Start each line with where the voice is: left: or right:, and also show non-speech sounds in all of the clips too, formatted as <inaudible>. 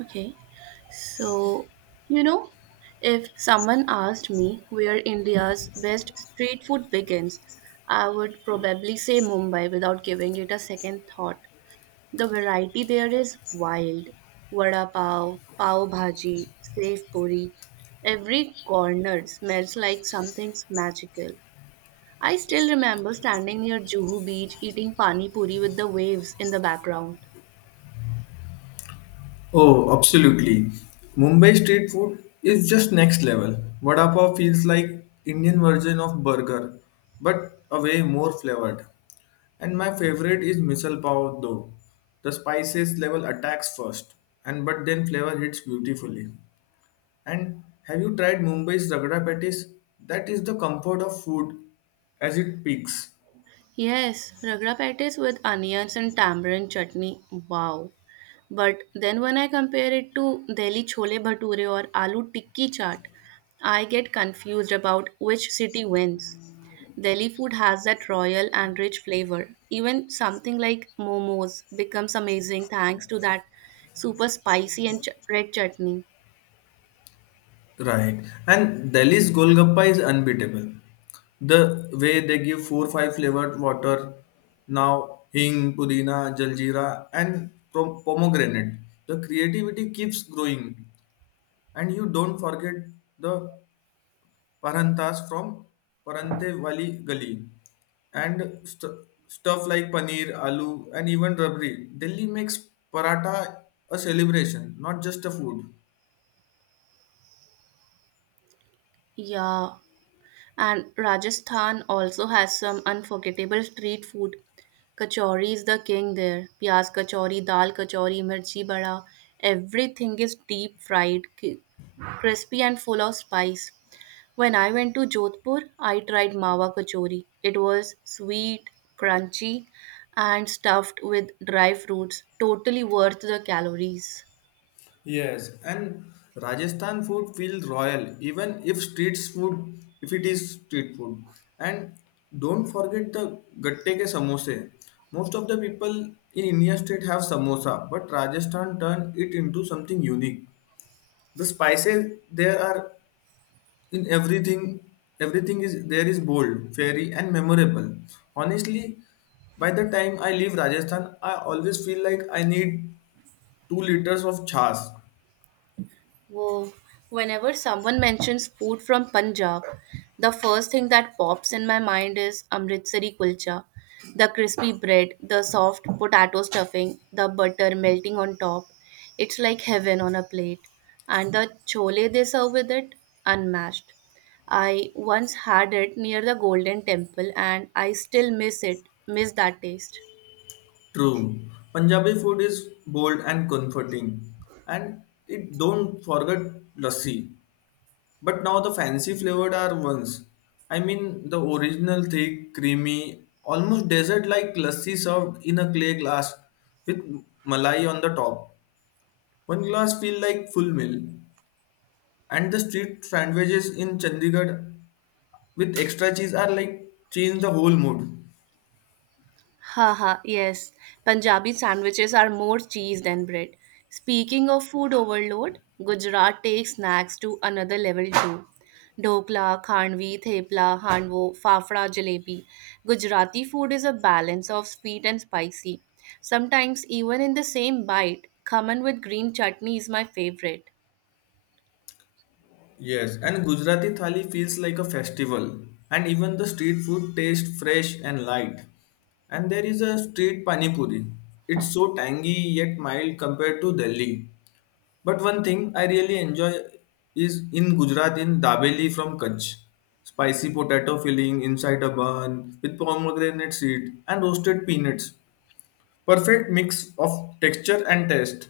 right: Okay, so you know, if someone asked me where India's best street food begins, I would probably say Mumbai without giving it a second thought. The variety there is wild. Vada pav, pav bhaji, sev puri. Every corner smells like something's magical. I still remember standing near Juhu Beach eating pani puri with the waves in the background.
left: Oh, absolutely. Mumbai street food is just next level. Vada pav feels like Indian version of burger, but a way more flavored. And my favorite is misal pav though. The spices level attacks first, and but then flavor hits beautifully. And have you tried Mumbai's ragda patties? That is the comfort of food as it peaks.
right: Yes, ragra patties with onions and tamarind chutney. Wow. But then when I compare it to Delhi chole bhature or aloo tikki chaat, I get confused about which city wins. Delhi food has that royal and rich flavor. Even something like momos becomes amazing thanks to that super spicy and red chutney.
left: Right. And Delhi's Golgappa is unbeatable. The way they give four five flavored water now hing, pudina, jaljeera, and pomegranate. The creativity keeps growing. And you don't forget the paranthas from Parante Wali Gali and stuff like paneer, aloo, and even rabri. Delhi makes paratha a celebration, not just a food.
right: Yeah. And Rajasthan also has some unforgettable street food. Kachori is the king there. Pyaaz kachori, dal kachori, mirchi bada. Everything is deep fried, crispy and full of spice. When I went to Jodhpur, I tried mawa kachori. It was sweet, crunchy, and stuffed with dry fruits. Totally worth the calories.
left: Yes, and Rajasthan food feels royal, even if street food, if it is street food. And don't forget the gatte ke samosa. Most of the people in India state have samosa, but Rajasthan turned it into something unique. The spices there are in everything. Everything is there is bold, fairy, and memorable. Honestly, by the time I leave Rajasthan, I always feel like I need 2 liters of chas.
right: Whoa. Whenever someone mentions food from Punjab, the first thing that pops in my mind is Amritsari kulcha. The crispy bread, the soft potato stuffing, the butter melting on top. It's like heaven on a plate. And the chole they serve with it, unmatched. I once had it near the Golden Temple and I still miss that taste.
left: True. Punjabi food is bold and comforting. And it don't forget lassi. But now the fancy flavored are ones. I mean the original thick, creamy, almost dessert like lassi served in a clay glass with malai on the top. One glass feel like full meal. And the street sandwiches in Chandigarh with extra cheese are like change the whole mood.
right: Haha, yes. Punjabi sandwiches are more cheese than bread. Speaking of food overload, Gujarat takes snacks to another level too. Dokla, khandvi, thepla, handvo, Fafra, jalebi. Gujarati food is a balance of sweet and spicy. Sometimes even in the same bite, khaman with green chutney is my favorite.
left: Yes, and Gujarati thali feels like a festival, and even the street food tastes fresh and light. And there is a street pani puri. It's so tangy yet mild compared to Delhi. But one thing I really enjoy is in Gujarat in Dabeli from Kutch. Spicy potato filling inside a bun with pomegranate seed and roasted peanuts. Perfect mix of texture and taste.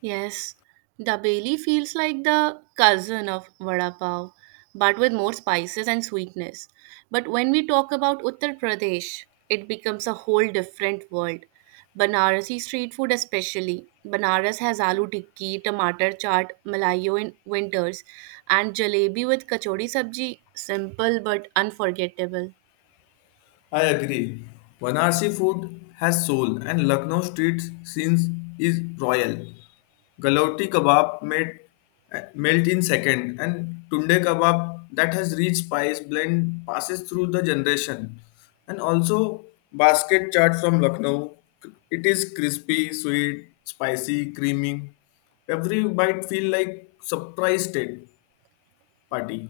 right: Yes, the dabeli feels like the cousin of vada pav, but with more spices and sweetness. But when we talk about Uttar Pradesh, it becomes a whole different world. Banarasi street food, especially. Banaras has aloo tikki, tomato chaat, malayo in winters, and jalebi with kachori sabji. Simple but unforgettable.
left: I agree. Banarsi food has soul and Lucknow street scenes is royal. Galauti kebab made melt in second and tunde kebab that has rich spice blend passes through the generation. And also basket chaat from Lucknow. It is crispy, sweet, spicy, creamy. Every bite feel like surprise state party.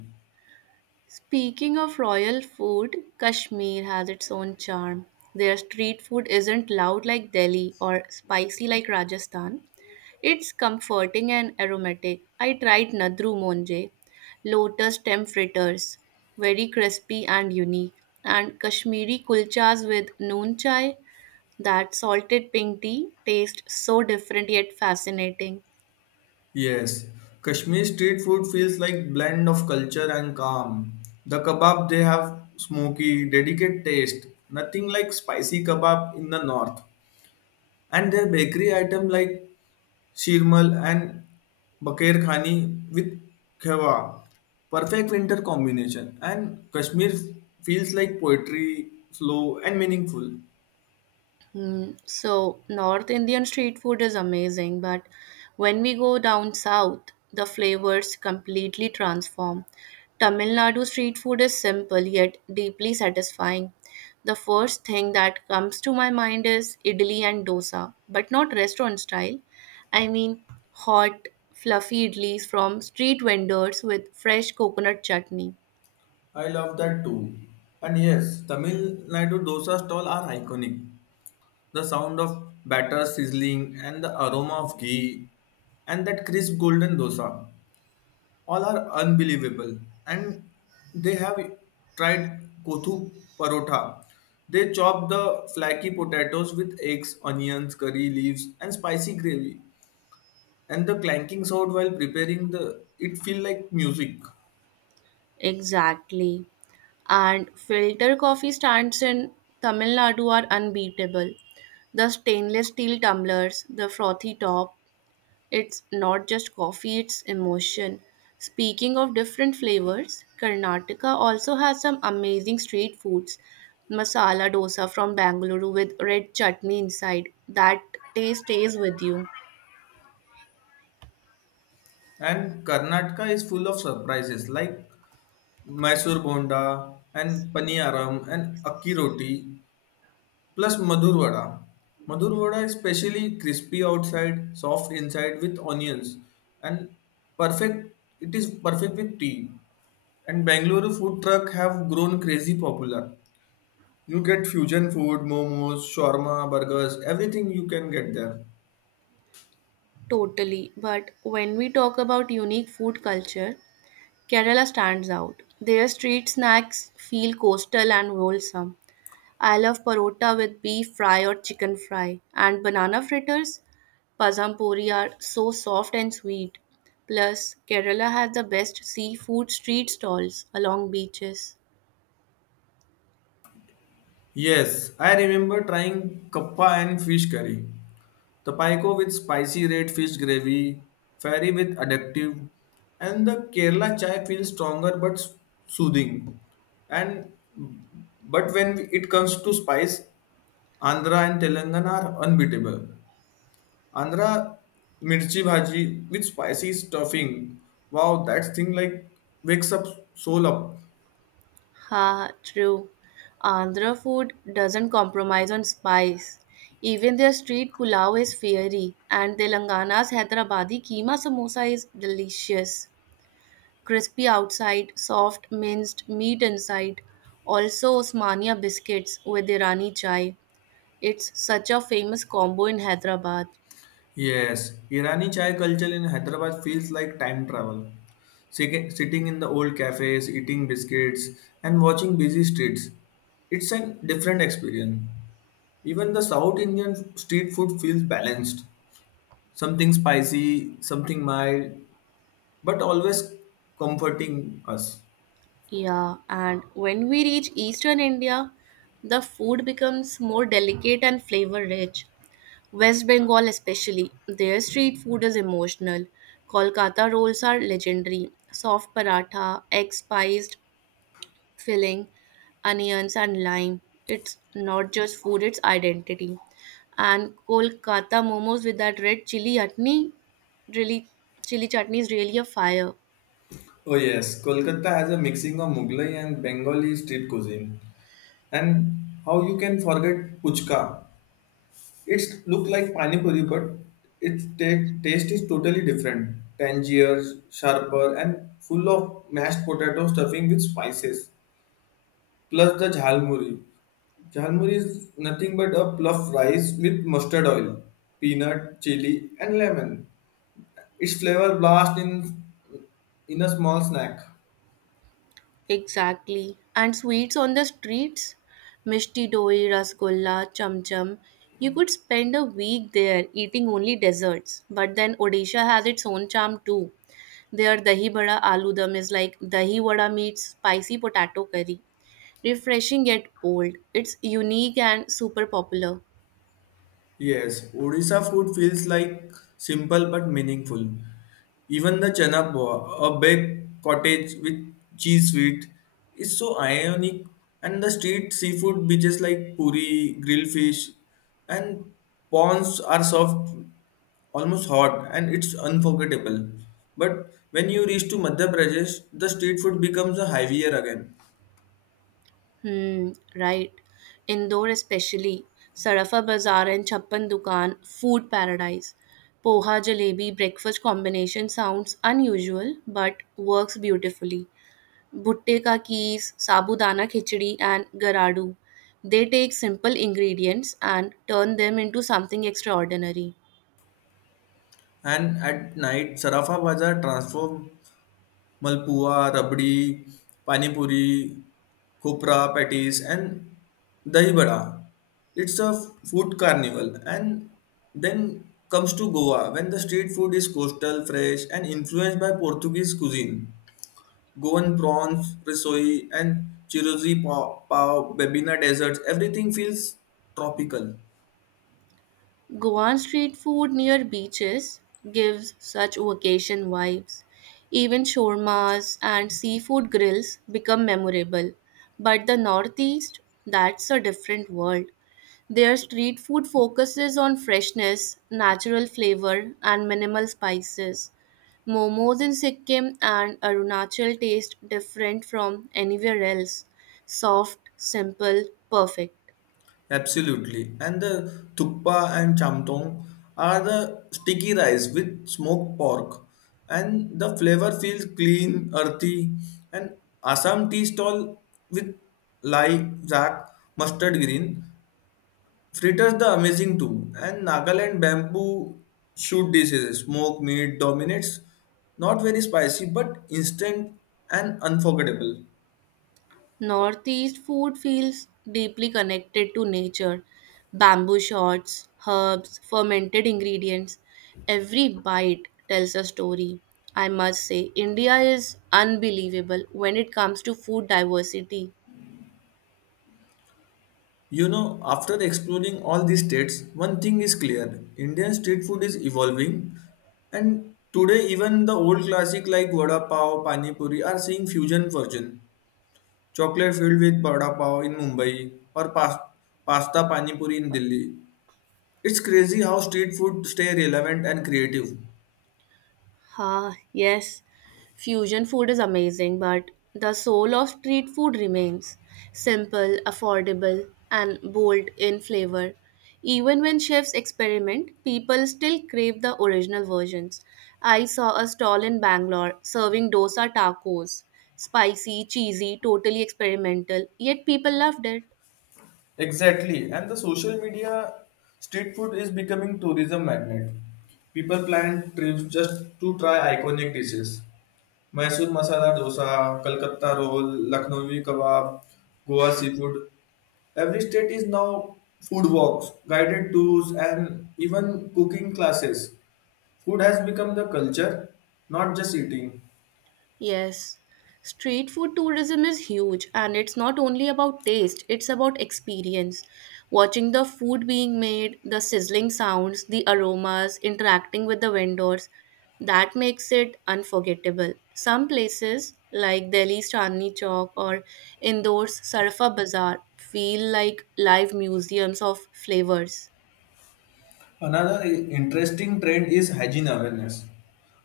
right: Speaking of royal food, Kashmir has its own charm. Their street food isn't loud like Delhi or spicy like Rajasthan. It's comforting and aromatic. I tried Nadru Monje, lotus stem fritters, very crispy and unique, and Kashmiri kulchas with noon chai. That salted pink tea tastes so different yet fascinating.
left: Yes, Kashmir street food feels like blend of culture and calm. The kebab they have smoky, delicate taste, nothing like spicy kebab in the north. And their bakery item like shirmal and bakir khani with khewa, perfect winter combination. And Kashmir feels like poetry, slow and meaningful.
right: So North Indian street food is amazing, but when we go down south, the flavors completely transform. Tamil Nadu street food is simple yet deeply satisfying. The first thing that comes to my mind is idli and dosa, but not restaurant style. I mean hot, fluffy idlis from street vendors with fresh coconut chutney.
left: I love that too. And yes, Tamil Nadu dosa stall are iconic. The sound of batter sizzling and the aroma of ghee and that crisp golden dosa all are unbelievable. And they have tried kothu parotha. They chop the flaky potatoes with eggs, onions, curry leaves, and spicy gravy. And the clanking sound while preparing the it feel like music.
right: Exactly. And filter coffee stands in Tamil Nadu are unbeatable. The stainless steel tumblers, the frothy top, it's not just coffee, it's emotion. Speaking of different flavors, Karnataka also has some amazing street foods. Masala dosa from Bangalore with red chutney inside. That taste stays with you.
left: And Karnataka is full of surprises like Mysore bonda and paniyaram and akki roti plus Madhur vada. Madhur vada is specially crispy outside, soft inside with onions, and perfect. It is perfect with tea. And Bangalore food truck have grown crazy popular. You get fusion food, momos, shawarma, burgers, everything you can get there.
right: Totally. But when we talk about unique food culture, Kerala stands out. Their street snacks feel coastal and wholesome. I love parota with beef fry or chicken fry, and banana fritters, pasam puri are so soft and sweet. Plus, Kerala has the best seafood street stalls along beaches.
left: Yes, I remember trying kappa and fish curry. The Paiko with spicy red fish gravy, Fairy with addictive, and the Kerala chai feels stronger but soothing. And but when it comes to spice, Andhra and Telangana are unbeatable. Andhra mirchi bhaji with spicy stuffing. Wow, that thing like wakes up soul up.
right: Ha, true. Andhra food doesn't compromise on spice. Even their street pulao is fiery, and Telangana's Hyderabadi keema samosa is delicious. Crispy outside, soft minced meat inside. Also, Osmania biscuits with Irani chai. It's such a famous combo in Hyderabad.
left: Yes, Irani chai culture in Hyderabad feels like time travel. Sitting in the old cafes, eating biscuits, and watching busy streets. It's a different experience. Even the South Indian street food feels balanced. Something spicy, something mild, but always comforting us.
right: Yeah, and when we reach eastern India, the food becomes more delicate and flavor rich. West Bengal, especially, their street food is emotional. Kolkata rolls are legendary. Soft paratha, egg spiced, filling, onions, and lime. It's not just food, it's identity. And Kolkata momos with that red chili chutney, really, chili chutney is really a fire.
left: Oh yes, Kolkata has a mixing of Mughlai and Bengali street cuisine. And how you can forget puchka? It's look like panipuri, but its taste is totally different. Tangier, sharper, and full of mashed potato stuffing with spices. Plus the jhalmuri. Jhalmuri is nothing but a puff rice with mustard oil, peanut, chili, and lemon. Its flavor blast in a small snack.
right: Exactly. And sweets on the streets, mishti doi, rasgulla, cham cham. You could spend a week there eating only desserts. But then Odisha has its own charm too. Their dahi bada aloo dum is like dahi vada meets spicy potato curry. Refreshing yet bold. It's unique and super popular.
left: Yes, Odisha food feels like simple but meaningful. Even the chana poa, a baked cottage with cheese sweet, is so ionic. And the street seafood beaches like puri, grilled fish, and prawns are soft, almost hot, and it's unforgettable. But when you reach to Madhya Pradesh, the street food becomes a heavier again.
right: Hmm, right. Indore especially. Sarafa Bazaar and Chappan Dukan, food paradise. Poha jalebi breakfast combination sounds unusual but works beautifully. Bhutte ka kees, sabudana khichdi and garadu. They take simple ingredients and turn them into something extraordinary.
left: And at night, Sarafa Bazaar transforms Malpua, rabdi, pani puri, khopra patties, and dahi vada. It's a food carnival. And then comes to Goa, when the street food is coastal, fresh, and influenced by Portuguese cuisine. Goan prawns, risoi, and chirozi pav, Bebina deserts, everything feels tropical.
right: Goan street food near beaches gives such vacation vibes. Even shawarmas and seafood grills become memorable. But the Northeast, that's a different world. Their street food focuses on freshness, natural flavor, and minimal spices. Momos in Sikkim and Arunachal taste different from anywhere else. Soft, simple, perfect.
left: Absolutely. And the thukpa and chamtong are the sticky rice with smoked pork. And the flavor feels clean, earthy. And Assam tea stall with lai, zak, mustard green. Fritters the amazing too. And Nagaland bamboo shoot dishes. Smoked meat dominates. Not very spicy, but instant and unforgettable.
right: Northeast food feels deeply connected to nature. Bamboo shoots, herbs, fermented ingredients. Every bite tells a story. I must say, India is unbelievable when it comes to food diversity.
left: You know, after exploring all these states, one thing is clear Indian street food is evolving, and today, even the old classic like vada pav, pani puri are seeing fusion version. Chocolate filled with vada pav in Mumbai or pasta pani puri in Delhi. It's crazy how street food stay relevant and creative.
right: Ah, yes, fusion food is amazing, but the soul of street food remains simple, affordable, and bold in flavor. Even when chefs experiment, people still crave the original versions. I saw a stall in Bangalore serving dosa tacos, spicy, cheesy, totally experimental, yet people loved it.
left: Exactly, and the social media street food is becoming tourism magnet. People plan trips just to try iconic dishes. Mysore masala dosa, Kolkata roll, Lucknowi kebab, Goa seafood. Every state is now food walks, guided tours, and even cooking classes. Food has become the culture, not just eating.
right: Yes. Street food tourism is huge, and it's not only about taste, it's about experience. Watching the food being made, the sizzling sounds, the aromas, interacting with the vendors, that makes it unforgettable. Some places, like Delhi's Chandni Chowk or Indoor's Sarfa Bazaar, feel like live museums of flavors.
left: Another interesting trend is hygiene awareness.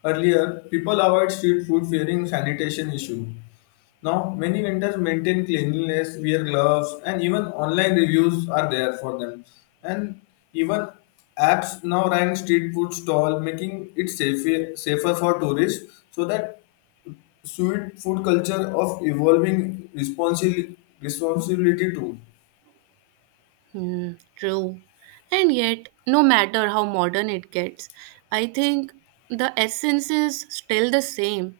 left: Earlier, people avoid street food fearing sanitation issue. Now, many vendors maintain cleanliness, wear gloves, and even online reviews are there for them. And even apps now rank street food stall, making it safer for tourists. So that sweet food culture of evolving responsibility too.
right: Hmm, true. And yet, no matter how modern it gets, I think the essence is still the same.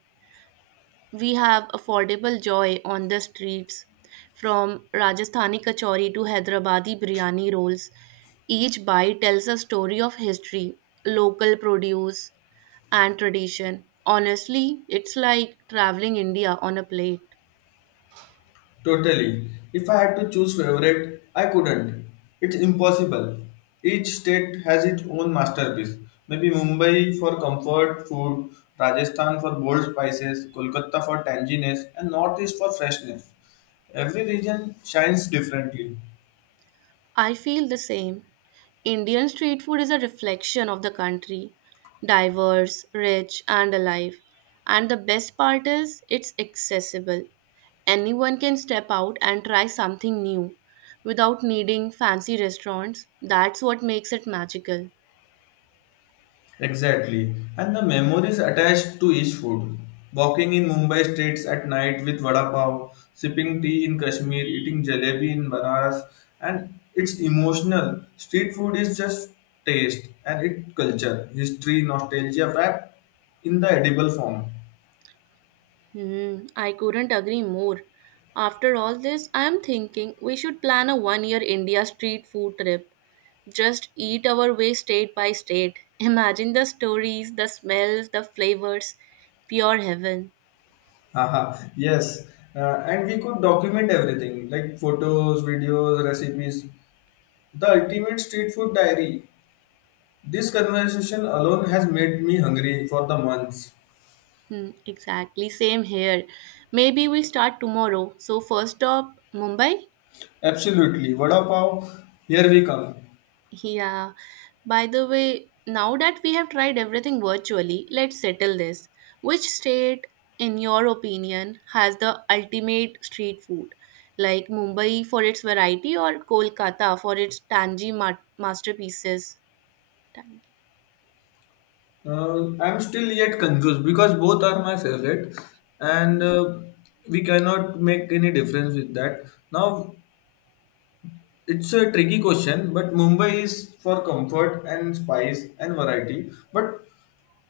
right: We have affordable joy on the streets, from Rajasthani kachori to Hyderabadi biryani rolls. Each bite tells a story of history, local produce, and tradition. Honestly, it's like traveling India on a plate.
left: Totally. If I had to choose favorite, I couldn't. It's impossible. Each state has its own masterpiece. Maybe Mumbai for comfort food, Rajasthan for bold spices, Kolkata for tanginess, and Northeast for freshness. Every region shines differently.
right: I feel the same. Indian street food is a reflection of the country, diverse, rich, and alive. And the best part is, it's accessible. Anyone can step out and try something new without needing fancy restaurants. That's what makes it magical.
left: Exactly. And the memories attached to each food. Walking in Mumbai streets at night with vada pav, sipping tea in Kashmir, eating jalebi in Banaras, and it's emotional. Street food is just taste and it culture, history, nostalgia wrapped in the edible form.
right: I couldn't agree more. After all this, I am thinking we should plan a 1 year India street food trip. Just eat our way state by state. Imagine the stories, the smells, the flavors. Pure heaven.
left: Haha, yes. And we could document everything like photos, videos, recipes, the ultimate street food diary. This conversation alone has made me hungry for the months.
right: Hmm, exactly, same here. Maybe we start tomorrow. So, first stop, Mumbai.
left: Absolutely. Vada pav, here we come.
right: Yeah. By the way, now that we have tried everything virtually, let's settle this. Which state, in your opinion, has the ultimate street food? Like Mumbai for its variety or Kolkata for its tangy masterpieces? Tangy.
left: I'm still yet confused because both are my favorite and we cannot make any difference with that. Now, it's a tricky question, but Mumbai is for comfort and spice and variety. But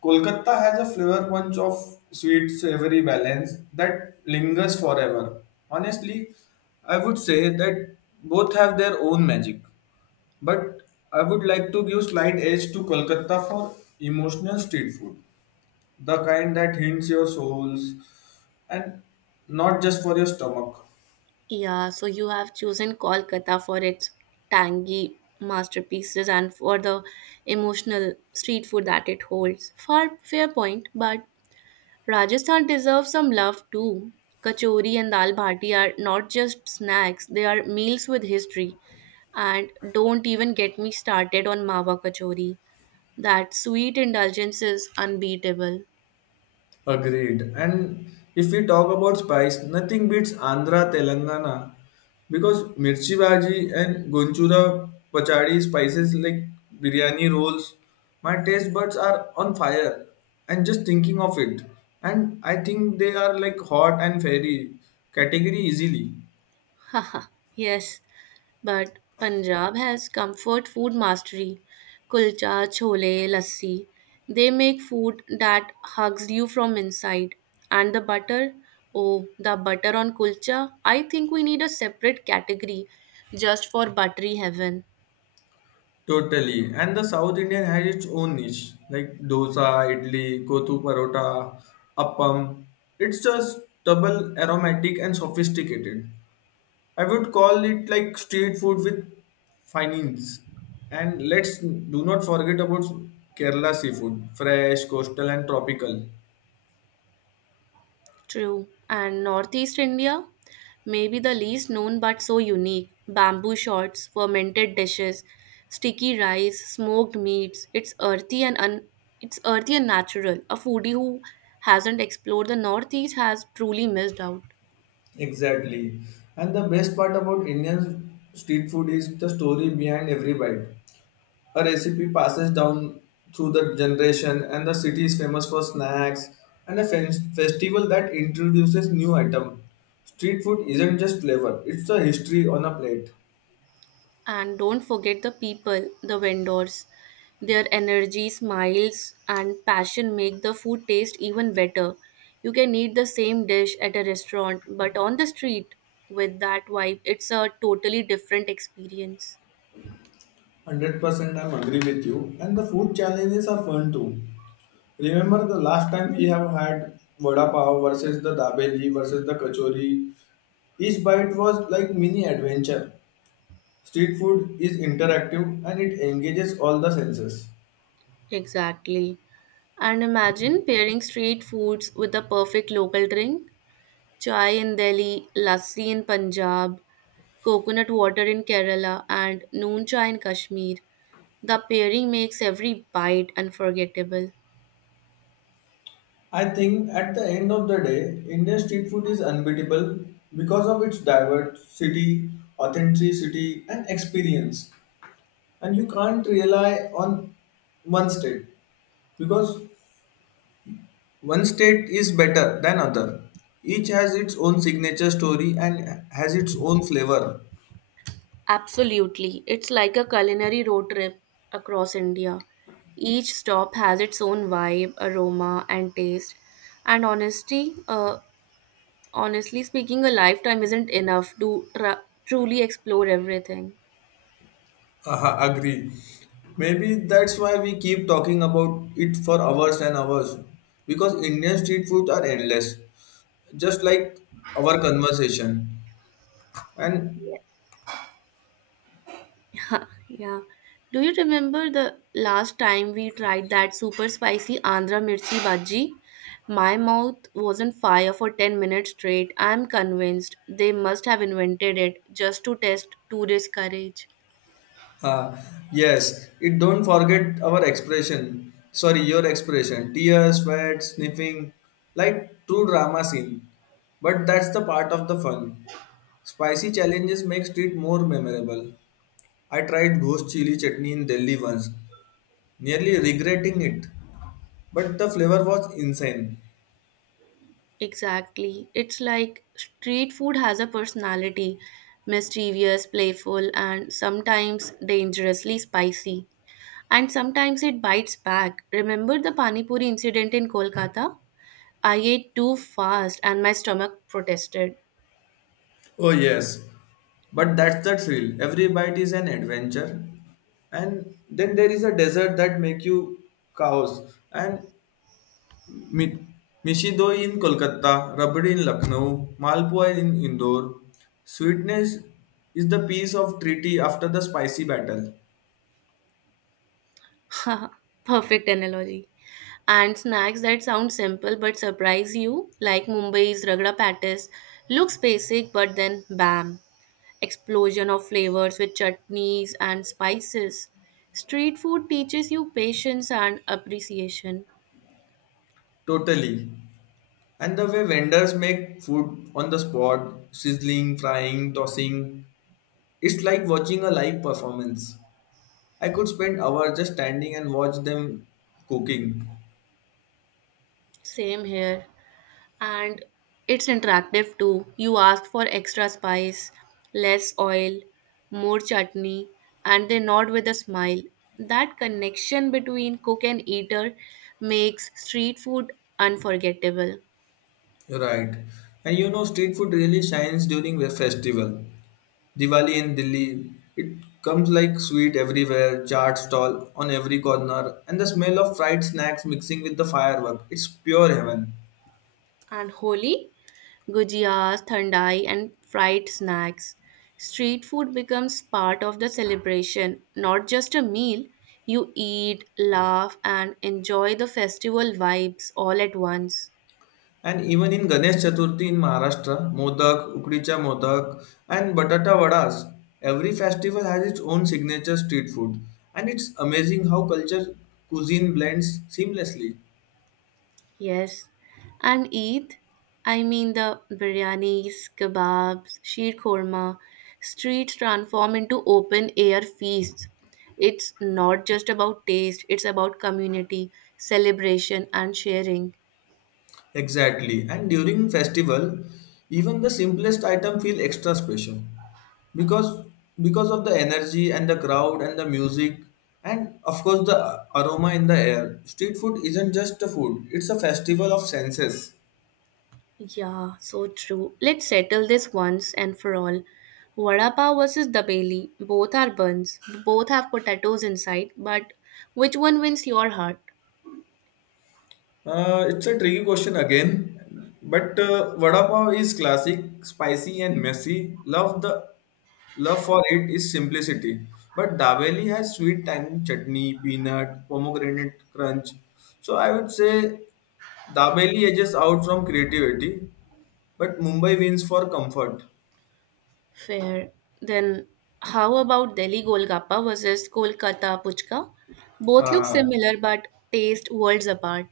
left: Kolkata has a flavor punch of sweet savory balance that lingers forever. Honestly, I would say that both have their own magic. But I would like to give slight edge to Kolkata for emotional street food, the kind that hints your souls and not just for your stomach.
right: Yeah, so you have chosen Kolkata for its tangy masterpieces and for the emotional street food that it holds. Far fair point, but Rajasthan deserves some love too. Kachori and dal bhati are not just snacks, they are meals with history. And don't even get me started on mawa kachori. That sweet indulgence is unbeatable.
left: Agreed. And if we talk about spice, nothing beats Andhra Telangana because mirchi bhaji and gonchura pachadi spices like biryani rolls, my taste buds are on fire. And just thinking of it, and I think they are like hot and fairy category easily.
right: <laughs> Haha, yes. But Punjab has comfort food mastery. Kulcha, chole, lassi. They make food that hugs you from inside. And the butter, oh, the butter on kulcha. I think we need a separate category just for buttery heaven.
left: Totally. And the South Indian has its own niche, like dosa, idli, kothu parota, appam. It's just double aromatic and sophisticated. I would call it like street food with finance. And let's do not forget about Kerala seafood, fresh, coastal, and tropical.
right: True. And Northeast India, maybe the least known but so unique. Bamboo shots, fermented dishes, sticky rice, smoked meats. It's earthy and natural. A foodie who hasn't explored the Northeast has truly missed out.
left: Exactly. And the best part about Indian street food is the story behind every bite. A recipe passes down through the generation, and the city is famous for snacks and a festival that introduces new item. Street food isn't just flavor; it's a history on a plate.
right: And don't forget the people, the vendors. Their energy, smiles, and passion make the food taste even better. You can eat the same dish at a restaurant, but on the street with that vibe, it's a totally different experience.
left: 100%, I'm agree with you. And the food challenges are fun too. Remember the last time we have had vada pav versus the dabeli versus the kachori. Each bite was like mini adventure. Street food is interactive and it engages all the senses.
right: Exactly. And imagine pairing street foods with a perfect local drink. Chai in Delhi, lassi in Punjab, coconut water in Kerala, and noon chai in Kashmir. The pairing makes every bite unforgettable.
left: I think at the end of the day, Indian street food is unbeatable because of its diversity, authenticity, and experience. And you can't rely on one state because one state is better than other. Each has its own signature story and has its own flavor.
right: Absolutely. It's like a culinary road trip across India. Each stop has its own vibe, aroma, and taste. And honestly speaking, a lifetime isn't enough to truly explore everything.
left: Aha, agree. Maybe that's why we keep talking about it for hours and hours because Indian street foods are endless, just like our conversation. And
right: Huh, yeah. Do you remember the last time we tried that super spicy Andhra mirchi bhaji? My mouth was on fire for 10 minutes straight. I'm convinced they must have invented it just to test tourist courage.
left: uh, yes, it don't forget our expression. Sorry, your expression. Tears, sweat, sniffing, like true drama scene. But that's the part of the fun. Spicy challenges make street more memorable. I tried ghost chili chutney in Delhi once, nearly regretting it. But the flavor was insane.
right: Exactly. It's like street food has a personality, mischievous, playful, and sometimes dangerously spicy. And sometimes it bites back. Remember the Pani Puri incident in Kolkata? I ate too fast and my stomach protested.
left: Oh yes. But that's the thrill. Every bite is an adventure. And then there is a desert that make you cows. And Mi- Mishdo in Kolkata, rubber in Lucknow, Malpua in Indore. Sweetness is the piece of treaty after the spicy battle.
right: <laughs> Perfect analogy. And snacks that sound simple but surprise you, like Mumbai's Ragda Patties, looks basic but then bam, explosion of flavors with chutneys and spices. Street food teaches you patience and appreciation.
left: Totally. And the way vendors make food on the spot, sizzling, frying, tossing, it's like watching a live performance. I could spend hours just standing and watch them cooking.
right: Same here. And it's interactive too. You ask for extra spice, less oil, more chutney, and they nod with a smile. That connection between cook and eater makes street food unforgettable.
left: You're right. And you know, street food really shines during a festival. Diwali in Delhi, it comes like sweet everywhere, chaat stall on every corner, and the smell of fried snacks mixing with the firework. It's pure heaven.
right: And Holi, gujiyas, thandai, and fried snacks. Street food becomes part of the celebration, not just a meal. You eat, laugh, and enjoy the festival vibes all at once.
left: And even in Ganesh Chaturthi in Maharashtra, modak, ukdicha modak, and batata vadas, every festival has its own signature street food. And it's amazing how culture cuisine blends seamlessly.
right: Yes, and Eid, I mean the biryanis, kebabs, sheer korma, streets transform into open air feasts. It's not just about taste, it's about community, celebration, and sharing.
left: Exactly. And during festival, even the simplest item feel extra special because because of the energy and the crowd and the music and of course the aroma in the air. Street food isn't just a food; it's a festival of senses.
right: Yeah, so true. Let's settle this once and for all. Vada pav versus dabeli. Both are buns. Both have potatoes inside, but which one wins your heart?
left: It's a tricky question again, but vada pav is classic, spicy and messy. Love for it is simplicity. But Dabeli has sweet tang chutney, peanut, pomegranate crunch. So I would say Dabeli edges out from creativity, but Mumbai wins for comfort.
right: Fair. Then how about Delhi Golgappa versus Kolkata Puchka? Both look
left: Uh,
right: similar but taste worlds apart.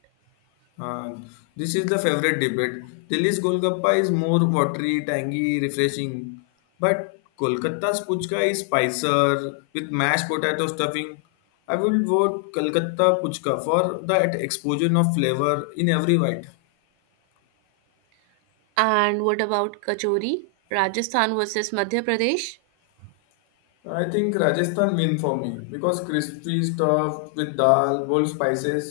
left: And this is the favorite debate. Delhi's Golgappa is more watery, tangy, refreshing. But Kolkata's Puchka is spicier with mashed potato stuffing. I will vote Kolkata Puchka for that explosion of flavor in every bite.
right: And what about Kachori? Rajasthan versus Madhya Pradesh?
left: I think Rajasthan win for me because crispy stuff with dal, bold spices.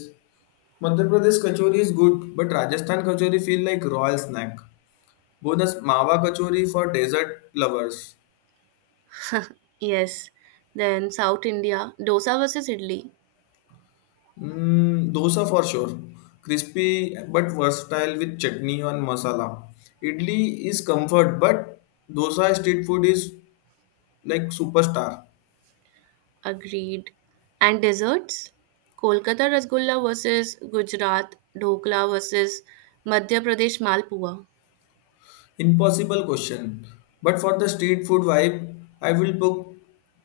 left: Madhya Pradesh kachori is good, but Rajasthan kachori feel like royal snack. Bonus mawa kachori for dessert lovers.
right: Yes. Then South India, dosa versus idli.
left: Mm, dosa for sure. Crispy but versatile with chutney and masala. Idli is comfort, but dosa street food is like superstar.
right: Agreed. And desserts? Kolkata Rasgulla versus Gujarat, Dhokla versus Madhya Pradesh Malpua. <laughs>
left: Impossible question. But for the street food vibe, I will pick,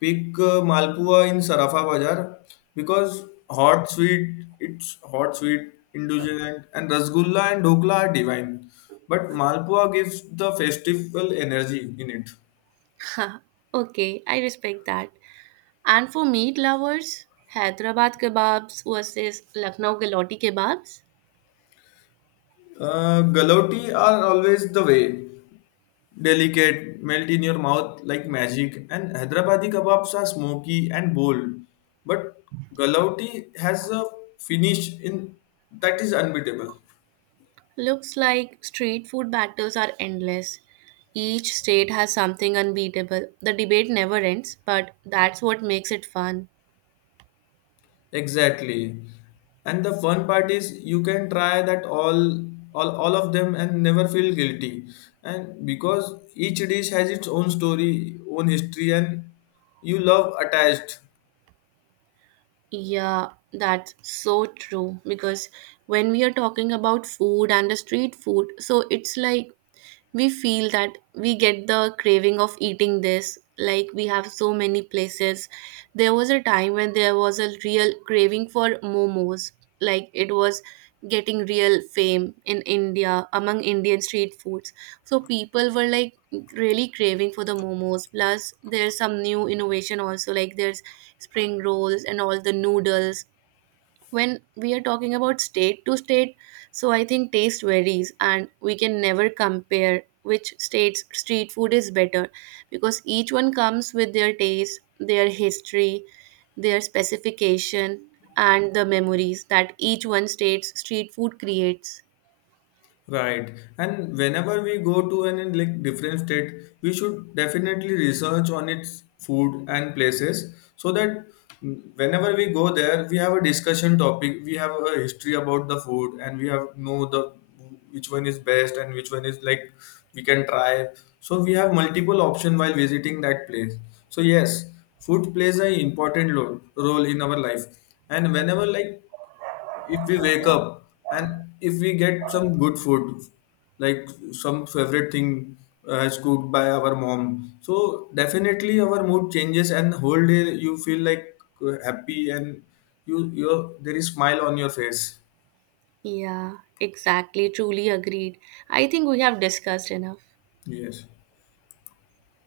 left: pick Malpua in Sarafa Bazaar because hot sweet, indulgent, and Rasgulla and Dokla are divine. But Malpua gives the festival energy in it.
right: Ha, okay, I respect that. And for meat lovers, Hyderabad kebabs versus Lucknow galati kebabs
left: Galoti are always the way. Delicate, melt in your mouth like magic, and Hyderabadi kebabs are smoky and bold. But galoti has a finish in that is unbeatable.
right: looks like street food battles are endless. Each state has something unbeatable. The debate never ends, but that's what makes it fun.
left: Exactly. And the fun part is you can try that all of them and never feel guilty. And because each dish has its own story, own history, and you love attached.
right: Yeah, that's so true. Because when we are talking about food and the street food, so it's like we feel that we get the craving of eating this, like we have so many places. There was a time when there was a real craving for momos, like it was getting real fame in India among Indian street foods. So people were like really craving for the momos. Plus there's some new innovation also, like there's spring rolls and all the noodles. When we are talking about state to state, so I think taste varies and we can never compare which state's street food is better, because each one comes with their taste, their history, their specification, and the memories that each one state's street food creates.
left: Right. And whenever we go to an like different state, we should definitely research on its food and places so that whenever we go there, we have a discussion topic, we have a history about the food and we have know the which one is best and which one is like we can try. So we have multiple option while visiting that place. So yes, food plays an important role in our life. And whenever like if we wake up and if we get some good food like some favorite thing as cooked by our mom so definitely our mood changes and whole day you feel like happy and you your there is smile on your face
right: Yeah, exactly, truly agreed. I think we have discussed enough.
left: yes